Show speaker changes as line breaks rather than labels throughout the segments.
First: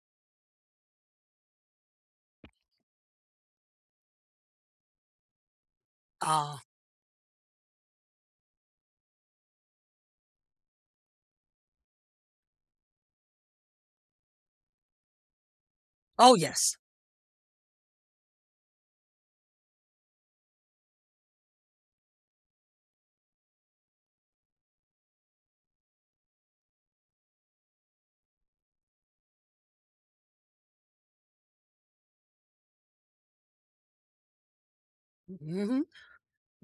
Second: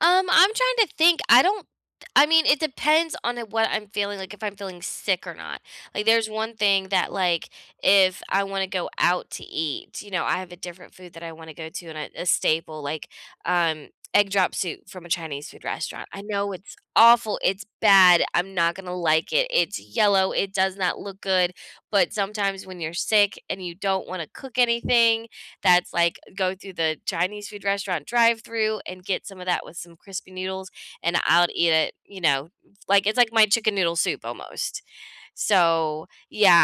Um, I'm trying to think, I don't I mean, it depends on, uh, what I'm feeling, like, if I'm feeling sick or not. Like, there's one
Oh.
thing that, like, if I wanna go out to eat, you know, I have a different food that I wanna go to and a a staple, like, um, egg drop soup from a Chinese food restaurant, I
Oh,
know
yes.
it's awful, it's bad, I'm not gonna like it, it's yellow, it does not look good, but, sometimes, when you're sick, and you don't wanna cook anything, that's like, eh, go through the Chinese food restaurant drive-through, and get some of that with some crispy noodles, and I'll eh eat it, you know. Like, it's like my chicken noodle soup, almost.
Mhm.
So,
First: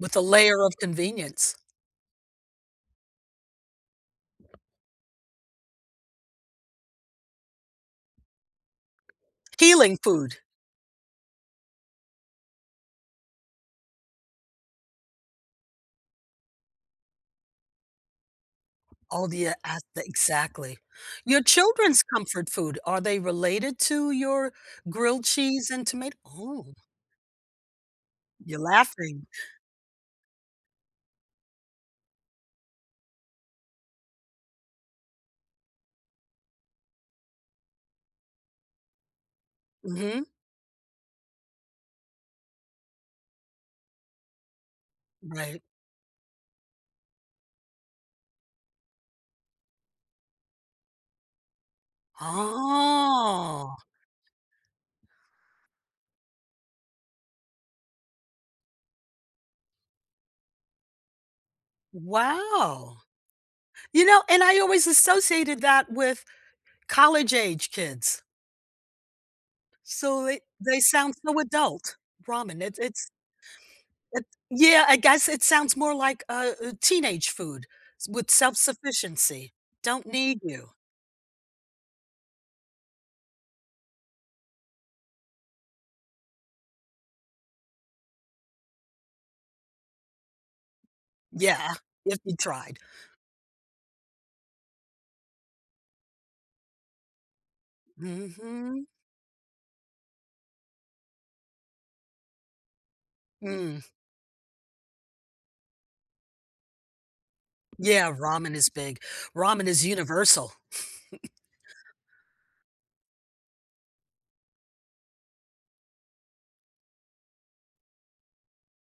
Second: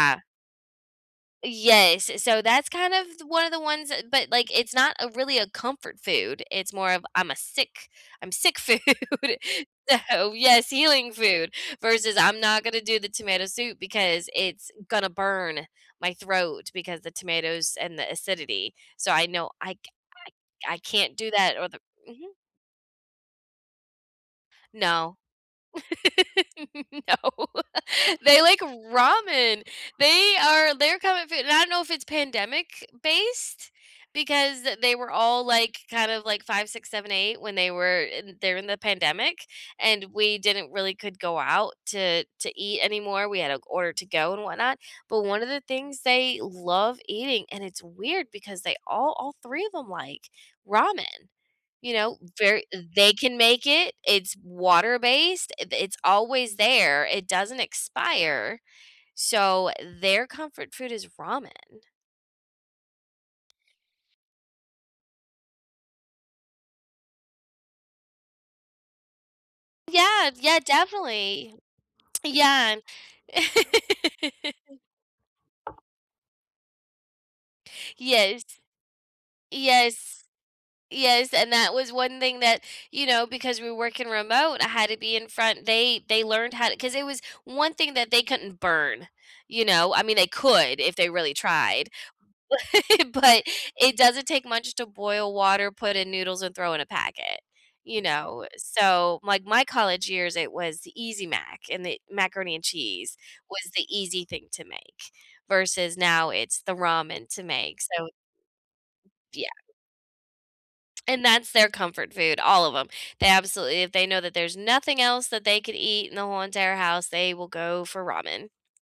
With a layer of convenience.
Yes, eh, so that's kind of th one of the ones that, but, like, it's not a really a comfort food, it's more of I'm a sick I'm sick food.
Healing
So
food.
yes, healing food, versus I'm not gonna do the tomato soup, because it's gonna burn my throat, because the tomatoes and the acidity. So,
Oh,
I
do you
know I
ask
ca
the
I
exactly.
I can't do
Your
that, or the
children's
mhm.
comfort food, are they related to your
No.
grilled cheese and tomat oh
No. They
you're
like
laughing.
ramen, they are their comfort foo and I don't know if it's pandemic-based, because they were all, like, kind of, like, 5, 6, 7, 8 when they were eh, they're in the pandemic, and
Mhm.
we didn't really could go out to to eat anymore, we had to g order to-go, and whatnot, but one of
Right.
the things they love eating and it's weird because they all all 3 of ‘em like ramen. You know, very eh, they can make
Oh.
it, it's water-based, i th it's always there, it doesn't expire, so, their comfort food is ramen.
Wow! You know, and I always associated that with college-age kids. So
Yeah,
they
yeah,
they sound so
definitely.
adult. Ramen,
Yeah,
it's it's
and
it yeah, I guess it sounds more like a a teenage food, s with
Yes,
self-sufficiency. "Don't
yes,
need you."
yes and that was one thing that you know, because we're working remote, I had to be in front they they learned how to 'cause it was one thing that they couldn't burn, you know? I mean, they could if they really
Yeah,
tried,
if you tried.
but but it doesn't take much to boil water, put in noodles, and throw in a packet, you know? Eh,
Mhm.
so, like, my college years, it was the Easy Mac, and the macaroni and cheese was the
Mm.
easy thing to make, versus now it's the ramen to make, so
Yeah, ramen is big.
Yeah.
Ramen is universal.
And, that's their comfort food, all of 'em. They absolutely if they know that there's nothing else that they could eat in the whole entire house, they will go for ramen.